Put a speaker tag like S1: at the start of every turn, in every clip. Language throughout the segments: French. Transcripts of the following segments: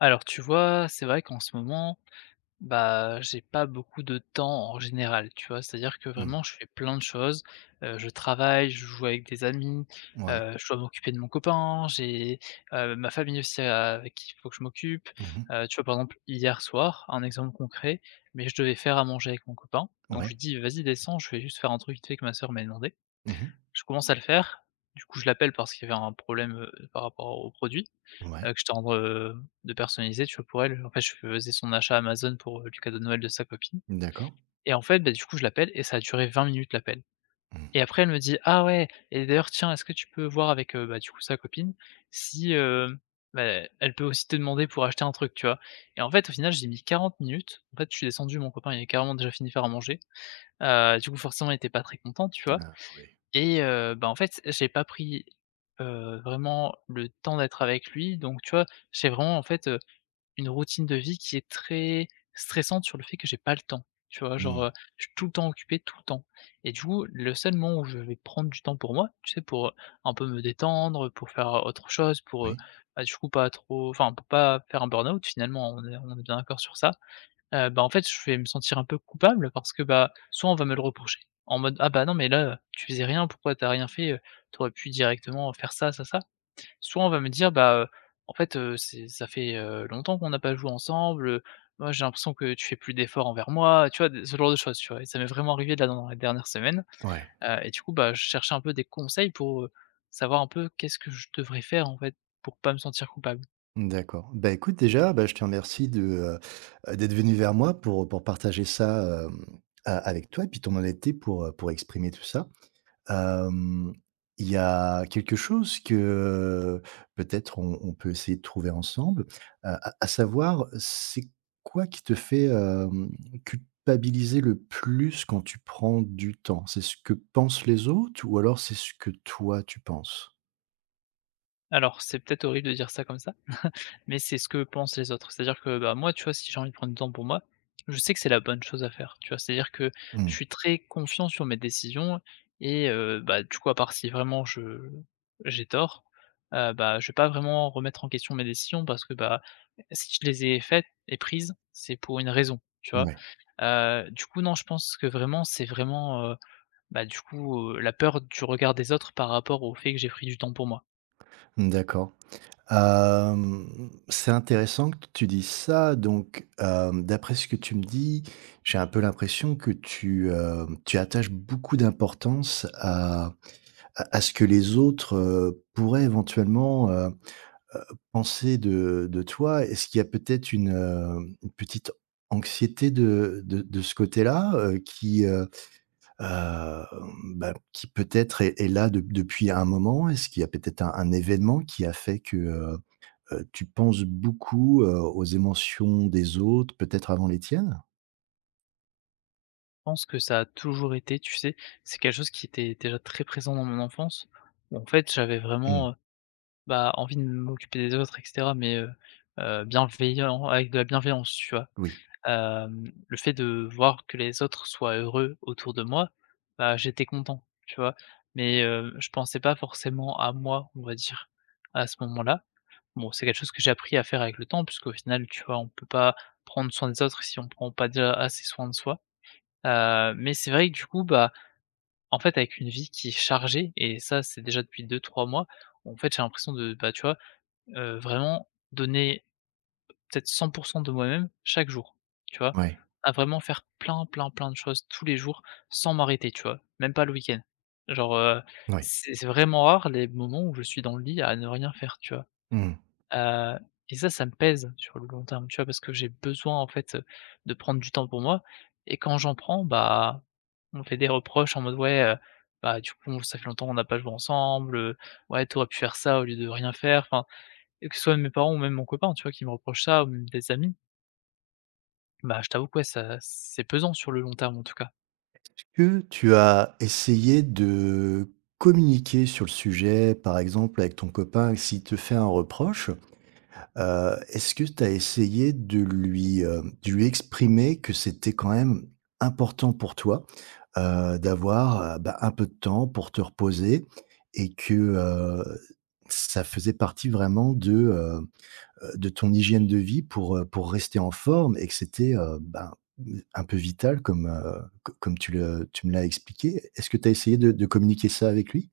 S1: Alors tu vois, c'est vrai qu'en ce moment, bah, j'ai pas beaucoup de temps en général, tu vois? C'est-à-dire que
S2: Mmh.
S1: vraiment je fais plein de choses, je travaille, je joue avec des amis,
S2: Ouais.
S1: je dois m'occuper de mon copain, j'ai, ma famille aussi avec qui il faut que je m'occupe.
S2: Mmh mh.
S1: Tu vois, par exemple, hier soir, un exemple concret, mais je devais faire à manger avec mon copain, donc je lui
S2: Ouais.
S1: dis: «Vas-y descends, je vais juste faire un truc vite fait que ma sœur m'a demandé».
S2: Mmh mh.
S1: Je commence à le faire, du coup je l'appelle parce qu'il y avait un problème, par rapport au produit
S2: Ouais.
S1: que j'étais en de personnaliser, tu vois, pour elle. En fait, je faisais son achat Amazon pour, le cadeau de Noël de sa copine
S2: D'accord.
S1: et en fait, bah, du coup, je l'appelle et ça a duré 20 minutes l'appel
S2: Mmh.
S1: et après elle me dit: «Ah ouais et d'ailleurs tiens, est-ce que tu peux voir avec, bah, du coup, sa copine si, bah, elle peut aussi te demander pour acheter un truc», tu vois? Et en fait, au final, j'ai mis 40 minutes. En fait, je suis descendu, mon copain, il est carrément déjà fini de faire à manger. Du coup, forcément, il était pas très content, tu vois?
S2: Ah oui.
S1: Et bah, en fait, j'ai pas pris, vraiment le temps d'être avec lui donc tu vois, j'ai vraiment, en fait, une routine de vie qui est très stressante sur le fait que j'ai pas le temps. Tu vois? Genre,
S2: Mmh.
S1: je suis tout le temps occupé, tout le temps et du coup, le seul moment où je vais prendre du temps pour moi, tu sais, pour, un peu me détendre, pour faire autre chose, pour,
S2: Oui.
S1: bah, du coup, pas trop enfin, pour pas faire un burn-out finalement, on est bien d'accord sur ça, bah, en fait, je vais me sentir un peu coupable parce que, bah, soit on va me le reprocher en mode: «Ah, bah, non mais là, tu faisais rien, pourquoi t'as rien fait, t'aurais pu directement faire ça, ça, ça». Soit on va me dire: «Bah, en fait, c'est ça fait, longtemps qu'on n'a pas joué ensemble, moi j'ai l'impression que tu fais plus d'efforts envers moi», tu vois? De ce genre de choses, tu vois? Et ça m'est vraiment arrivé là dans les dernières semaines,
S2: Ouais.
S1: et du coup, bah, je cherchais un peu des conseils pour, savoir un peu qu'est-ce que je devrais faire, en fait, pour pas me sentir coupable?
S2: D'accord. Bah, écoute, déjà, bah, je te remercie de, d'être venu vers moi pour partager ça, a avec toi et puis ton honnêteté pour exprimer tout ça. Hem, il y a quelque chose que, peut-être on peut essayer de trouver ensemble, à savoir, c'est quoi qui te fait, culpabiliser le plus quand tu prends du temps? C'est ce que pensent les autres ou alors c'est ce que toi tu penses?
S1: Alors c'est peut-être horrible de dire ça comme ça, mais c'est ce que pensent les autres. C'est-à-dire que, bah, moi, tu vois, si j'ai envie de prendre du temps pour moi, je sais que c'est la bonne chose à faire, tu vois? C'est-à-dire que je
S2: Mmh,
S1: suis très confiant sur mes décisions et bah, du coup, à part si vraiment je j'ai tort, bah, je vais pas vraiment remettre en question mes décisions parce que, bah, si je les ai faites et prises, c'est pour une raison, tu vois?
S2: ouais,
S1: Du coup, non, je pense que vraiment, c'est vraiment, bah, du coup, la peur du regard des autres par rapport au fait que j'ai pris du temps pour moi.
S2: mmh, d'accord. C'est intéressant que tu dises ça. Donc, d'après ce que tu me dis, j'ai un peu l'impression que tu attaches beaucoup d'importance à ce que les autres, pourraient éventuellement, heu, penser de toi. Est-ce qu'il y a peut-être une petite anxiété de ce côté-là, hem, qui peut-être est là de depuis un moment? Est-ce qu'il y a peut-être un événement qui a fait que, euh, tu penses beaucoup, aux émotions des autres, peut-être avant les tiennes?
S1: Pense que ça a toujours été, tu sais, c'est quelque chose qui était déjà très présent dans mon enfance. En fait, j'avais
S2: Mmh.
S1: vraiment, bah, envie de m'occuper des autres et cetera, mais, bienveillant, avec de la bienveillance, tu vois?
S2: Oui.
S1: Le fait de voir que les autres soient heureux autour de moi, bah, j'étais content, tu vois? Mais, je pensais pas forcément à moi, on va dire, à ce moment-là. Bon, c'est quelque chose que j'ai appris à faire avec le temps puisqu'au final, tu vois, on peut pas prendre soin des autres si on prend pas déjà assez soin de soi. Mais c'est vrai que du coup, bah, en fait, avec une vie qui est chargée et ça, c'est déjà depuis 2, 3 mois, en fait, j'ai l'impression de, bah, tu vois, vraiment donner peut-être 100% de moi-même chaque jour, tu vois?
S2: Oui.
S1: À vraiment faire plein, plein, plein de choses tous les jours sans m'arrêter, tu vois? Même pas le week-end. Genre,
S2: Ouais.
S1: c'est vraiment rare les moments où je suis dans le lit à ne rien faire, tu vois?
S2: Mmh.
S1: Heu et ça me pèse sur le long terme, tu vois? Parce que j'ai besoin, en fait, de prendre du temps pour moi et quand j'en prends, bah, on me fait des reproches en mode: «Ouais, bah, du coup, ça fait longtemps qu'on n'a pas joué ensemble, ouais, t'aurais pu faire ça au lieu de rien faire». Enfin, et que ce soit mes parents ou même mon copain, tu vois, qui me reprochent ça ou même des amis, bah, je t'avoue que ouais, ça c'est pesant sur le long terme, en tout cas.
S2: Que tu as essayé de communiquer sur le sujet, par exemple avec ton copain, s'il te fait un reproche, est-ce que tu as essayé de lui exprimer que c'était quand même important pour toi, d'avoir, bah, un peu de temps pour te reposer et que, ça faisait partie vraiment de ton hygiène de vie pour rester en forme et que c'était, ben, mmh, un peu vital comme, co comme tu me l'as expliqué. Est-ce que tu as essayé de communiquer ça avec lui?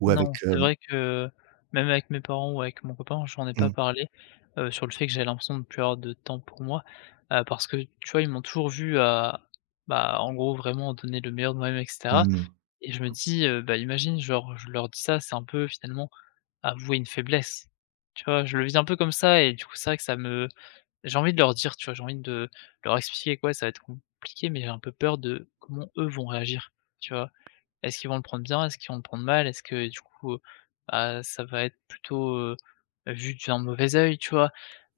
S2: Ou avec,
S1: Non, c'est
S2: hem
S1: vrai que même avec mes parents ou avec mon copain, j'en ai pas
S2: mmh,
S1: parlé, sur le fait que j'avais l'impression de plus avoir de temps pour moi, parce que, tu vois, ils m'ont toujours vu à bah, en gros, vraiment donner le meilleur de moi-même et cetera
S2: mmh.
S1: et je me dis, bah, imagine, genre, je leur dis ça, c'est un peu finalement avouer une faiblesse, tu vois? Je le vis un peu comme ça et du coup, c'est vrai que ça me j'ai envie de leur dire, tu vois? J'ai envie de leur expliquer quoi ça va être compliqué, mais j'ai un peu peur de comment eux vont réagir, tu vois? Est-ce qu'ils vont le prendre bien? Est-ce qu'ils vont le prendre mal? Est-ce que du coup, bah, ça va être plutôt, vu d'un mauvais œil, tu vois?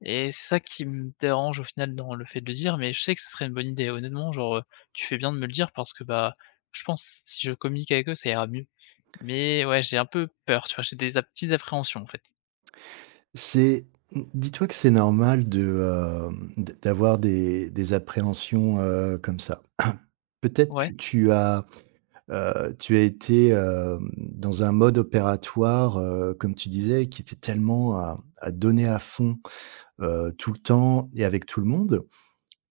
S1: Et c'est ça qui me dérange au final dans le fait de le dire, mais je sais que ce serait une bonne idée. Honnêtement, genre, tu fais bien de me le dire parce que, bah, je pense si je communique avec eux, ça ira mieux. Mais ouais, j'ai un peu peur, tu vois? J'ai des a petites appréhensions en fait.
S2: C'est mmh, Dis-toi que c'est normal de, d'avoir des appréhensions, comme ça. Peut-être
S1: Ouais,
S2: que tu as été, dans un mode opératoire, comme tu disais, qui était tellement à donner à fond, tout le temps et avec tout le monde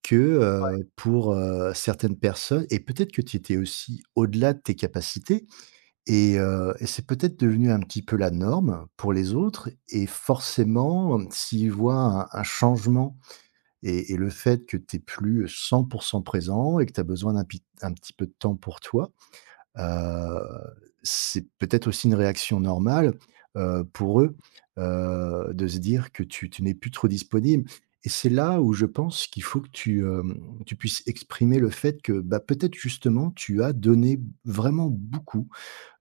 S2: que,
S1: ouais,
S2: pour, certaines personnes et peut-être que tu étais aussi au-delà de tes capacités et c'est peut-être devenu un petit peu la norme pour les autres et forcément, s'ils voient un changement et le fait que tu es plus 100 pour cent présent et que tu as besoin d'un pit un petit peu de temps pour toi. Heu, c'est peut-être aussi une réaction normale, pour eux, de se dire que tu n'es plus trop disponible et c'est là où je pense qu'il faut que tu puisses exprimer le fait que, bah, peut-être justement tu as donné vraiment beaucoup,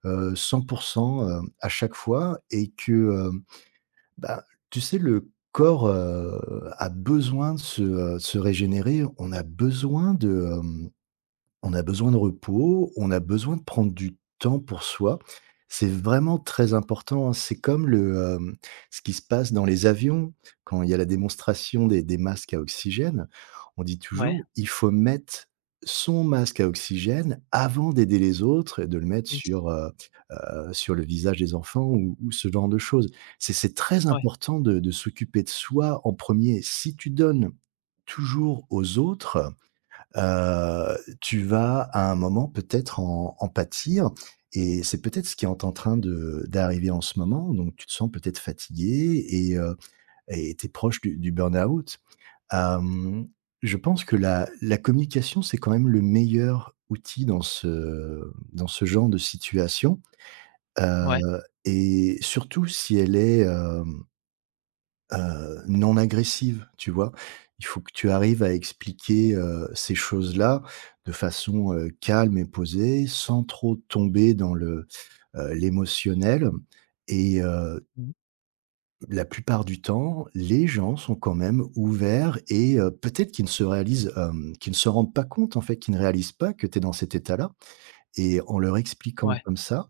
S2: 100 à chaque fois et que, bah, tu sais le corps, a besoin de se régénérer. On a besoin de, hem on a besoin de repos, on a besoin de prendre du temps pour soi. C'est vraiment très important, hein. C'est comme ce qui se passe dans les avions quand il y a la démonstration des masques à oxygène. On dit
S1: ouais,
S2: toujours: «Il faut mettre son masque à oxygène avant d'aider les autres et de le mettre
S1: oui,
S2: sur le visage des enfants» ou ce genre de choses. C'est très
S1: ouais,
S2: important de s'occuper de soi en premier. Si tu donnes toujours aux autres tu vas à un moment peut-être en pâtir et c'est peut-être ce qui est en train de d'arriver en ce moment, donc tu te sens peut-être fatigué et tu es proche du burn-out. Hem, je pense que la communication, c'est quand même le meilleur outil dans ce genre de situation,
S1: ouais,
S2: heu et surtout si elle est, hem non agressive, tu vois? Il faut que tu arrives à expliquer, ces choses-là de façon, calme et posée, sans trop tomber dans l'émotionnel et heu,
S1: mmh,
S2: la plupart du temps, les gens sont quand même ouverts peut-être qu'ils ne se réalisent, qu'ils ne se rendent pas compte, en fait, qu'ils ne réalisent pas que tu es dans cet état-là et en leur expliquant
S1: ouais,
S2: comme ça,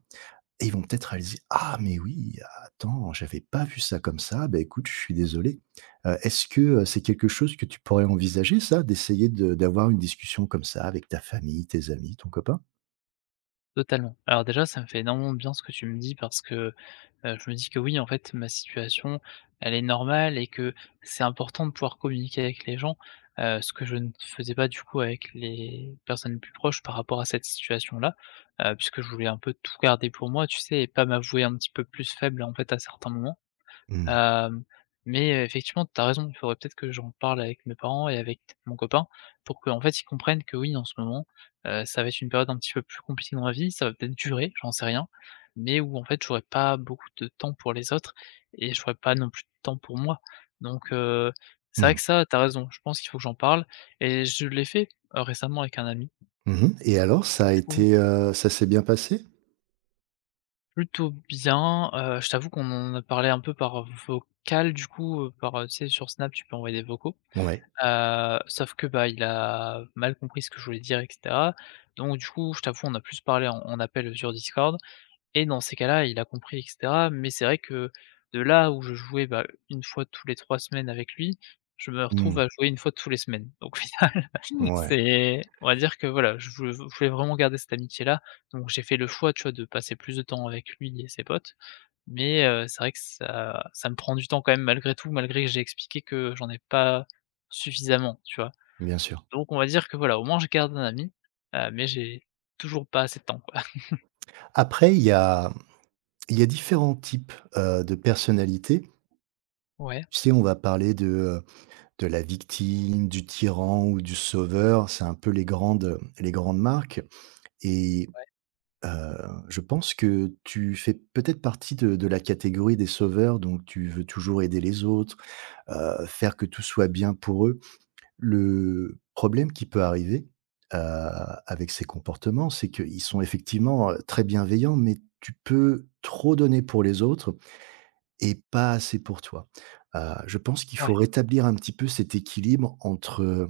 S2: et ils vont peut-être réaliser: «Ah mais oui, attends, j'avais pas vu ça comme ça, bah, écoute, je suis désolé». Est-ce que, c'est quelque chose que tu pourrais envisager ça, d'essayer de d'avoir une discussion comme ça avec ta famille, tes amis, ton copain?
S1: totalement. Alors déjà, ça me fait énormément de bien ce que tu me dis parce que je me dis que oui, en fait, ma situation, elle est normale et que c'est important de pouvoir communiquer avec les gens, ce que je ne faisais pas du coup avec les personnes plus proches par rapport à cette situation-là, puisque je voulais un peu tout garder pour moi, tu sais? Et pas m'avouer un petit peu plus faible, en fait, à certains moments.
S2: Mmh.
S1: Hem, mais effectivement, t'as raison, il faudrait peut-être que j'en parle avec mes parents et avec mon copain pour qu'en fait, ils comprennent que oui, en ce moment, ça va être une période un petit peu plus compliquée dans ma vie, ça va peut-être durer, j'en sais rien, mais où en fait, j'aurai pas beaucoup de temps pour les autres et j'aurai pas non plus de temps pour moi. Donc c'est vrai
S2: Mmh.
S1: que ça, t'as raison, je pense qu'il faut que j'en parle et je l'ai fait, récemment avec un ami.
S2: Mmh et alors
S1: Du coup,
S2: ça s'est bien passé?
S1: plutôt bien, je t'avoue qu'on en a parlé un peu par vocal du coup, par, tu sais, sur Snap, tu peux envoyer des vocaux.
S2: Ouais.
S1: Sauf que, bah, il a mal compris ce que je voulais dire et cetera. Donc du coup, je t'avoue, on a plus parlé en appel, sur Discord et dans ces cas-là, il a compris et cetera. Mais c'est vrai que de là où je jouais, bah, 1 fois tous les 3 semaines avec lui, je me retrouve
S2: Mmh.
S1: à jouer une fois tous les semaines. Donc au final,
S2: Ouais,
S1: c'est on va dire que voilà, je voulais vraiment garder cette amitié-là. Donc j'ai fait le choix, tu vois, de passer plus de temps avec lui et ses potes mais c'est vrai que ça ça me prend du temps quand même malgré tout, malgré que j'ai expliqué que j'en ai pas suffisamment, tu vois?
S2: bien sûr.
S1: Donc on va dire que voilà, au moins je garde un ami, mais j'ai toujours pas assez de temps, quoi.
S2: Après il y a différents types, de personnalités.
S1: Ouais,
S2: Tu sais, on va parler de la victime, du tyran ou du sauveur, c'est un peu les grandes marques. Et
S1: ouais,
S2: heu, je pense que tu fais peut-être partie de la catégorie des sauveurs, donc tu veux toujours aider les autres, faire que tout soit bien pour eux. Le problème qui peut arriver, heu, avec ces comportements, c'est qu'ils sont effectivement, très bienveillants, mais tu peux trop donner pour les autres et pas assez pour toi. Heu, je pense qu'il
S1: ouais,
S2: faut rétablir un petit peu cet équilibre entre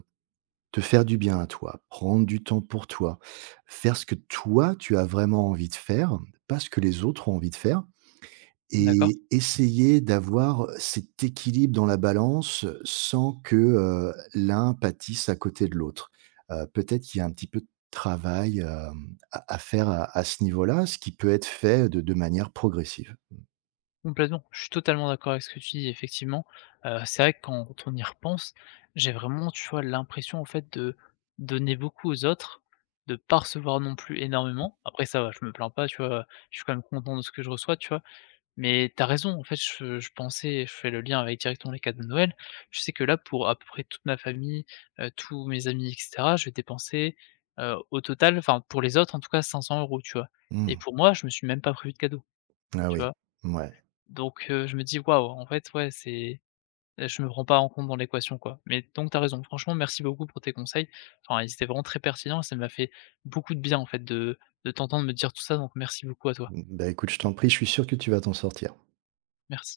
S2: te faire du bien à toi, prendre du temps pour toi, faire ce que toi tu as vraiment envie de faire, pas ce que les autres ont envie de faire
S1: d'accord.
S2: et essayer d'avoir cet équilibre dans la balance sans que, l'un pâtisse à côté de l'autre. Peut-être qu'il y a un petit peu de travail, à faire à ce niveau-là, ce qui peut être fait de manière progressive.
S1: Complètement, je suis totalement d'accord avec ce que tu dis effectivement. C'est vrai que quand on y repense, j'ai vraiment, tu vois, l'impression en fait de donner beaucoup aux autres, de pas recevoir non plus énormément. Après ça va, je me plains pas, tu vois? Je suis quand même content de ce que je reçois, tu vois? Mais t'as raison, en fait, je pensais je fais le lien avec directement les cadeaux de Noël. Je sais que là, pour à peu près toute ma famille, tous mes amis et cetera, je vais dépenser, au total, enfin pour les autres en tout cas 500 euros, tu vois? Et
S2: Mmh.
S1: pour moi, je me suis même pas prévu de cadeau,
S2: Ah
S1: tu
S2: oui,
S1: vois?
S2: ouais.
S1: Donc je me dis: «Waouh!» en fait, ouais, c'est je me prends pas en compte dans l'équation, quoi. Mais donc t'as raison, franchement, merci beaucoup pour tes conseils. Enfin, ils étaient vraiment très pertinents et ça m'a fait beaucoup de bien, en fait, de t'entendre me dire tout ça, donc merci beaucoup à toi.
S2: Mmh, Bah, écoute, je t'en prie, je suis sûr que tu vas t'en sortir.
S1: Merci.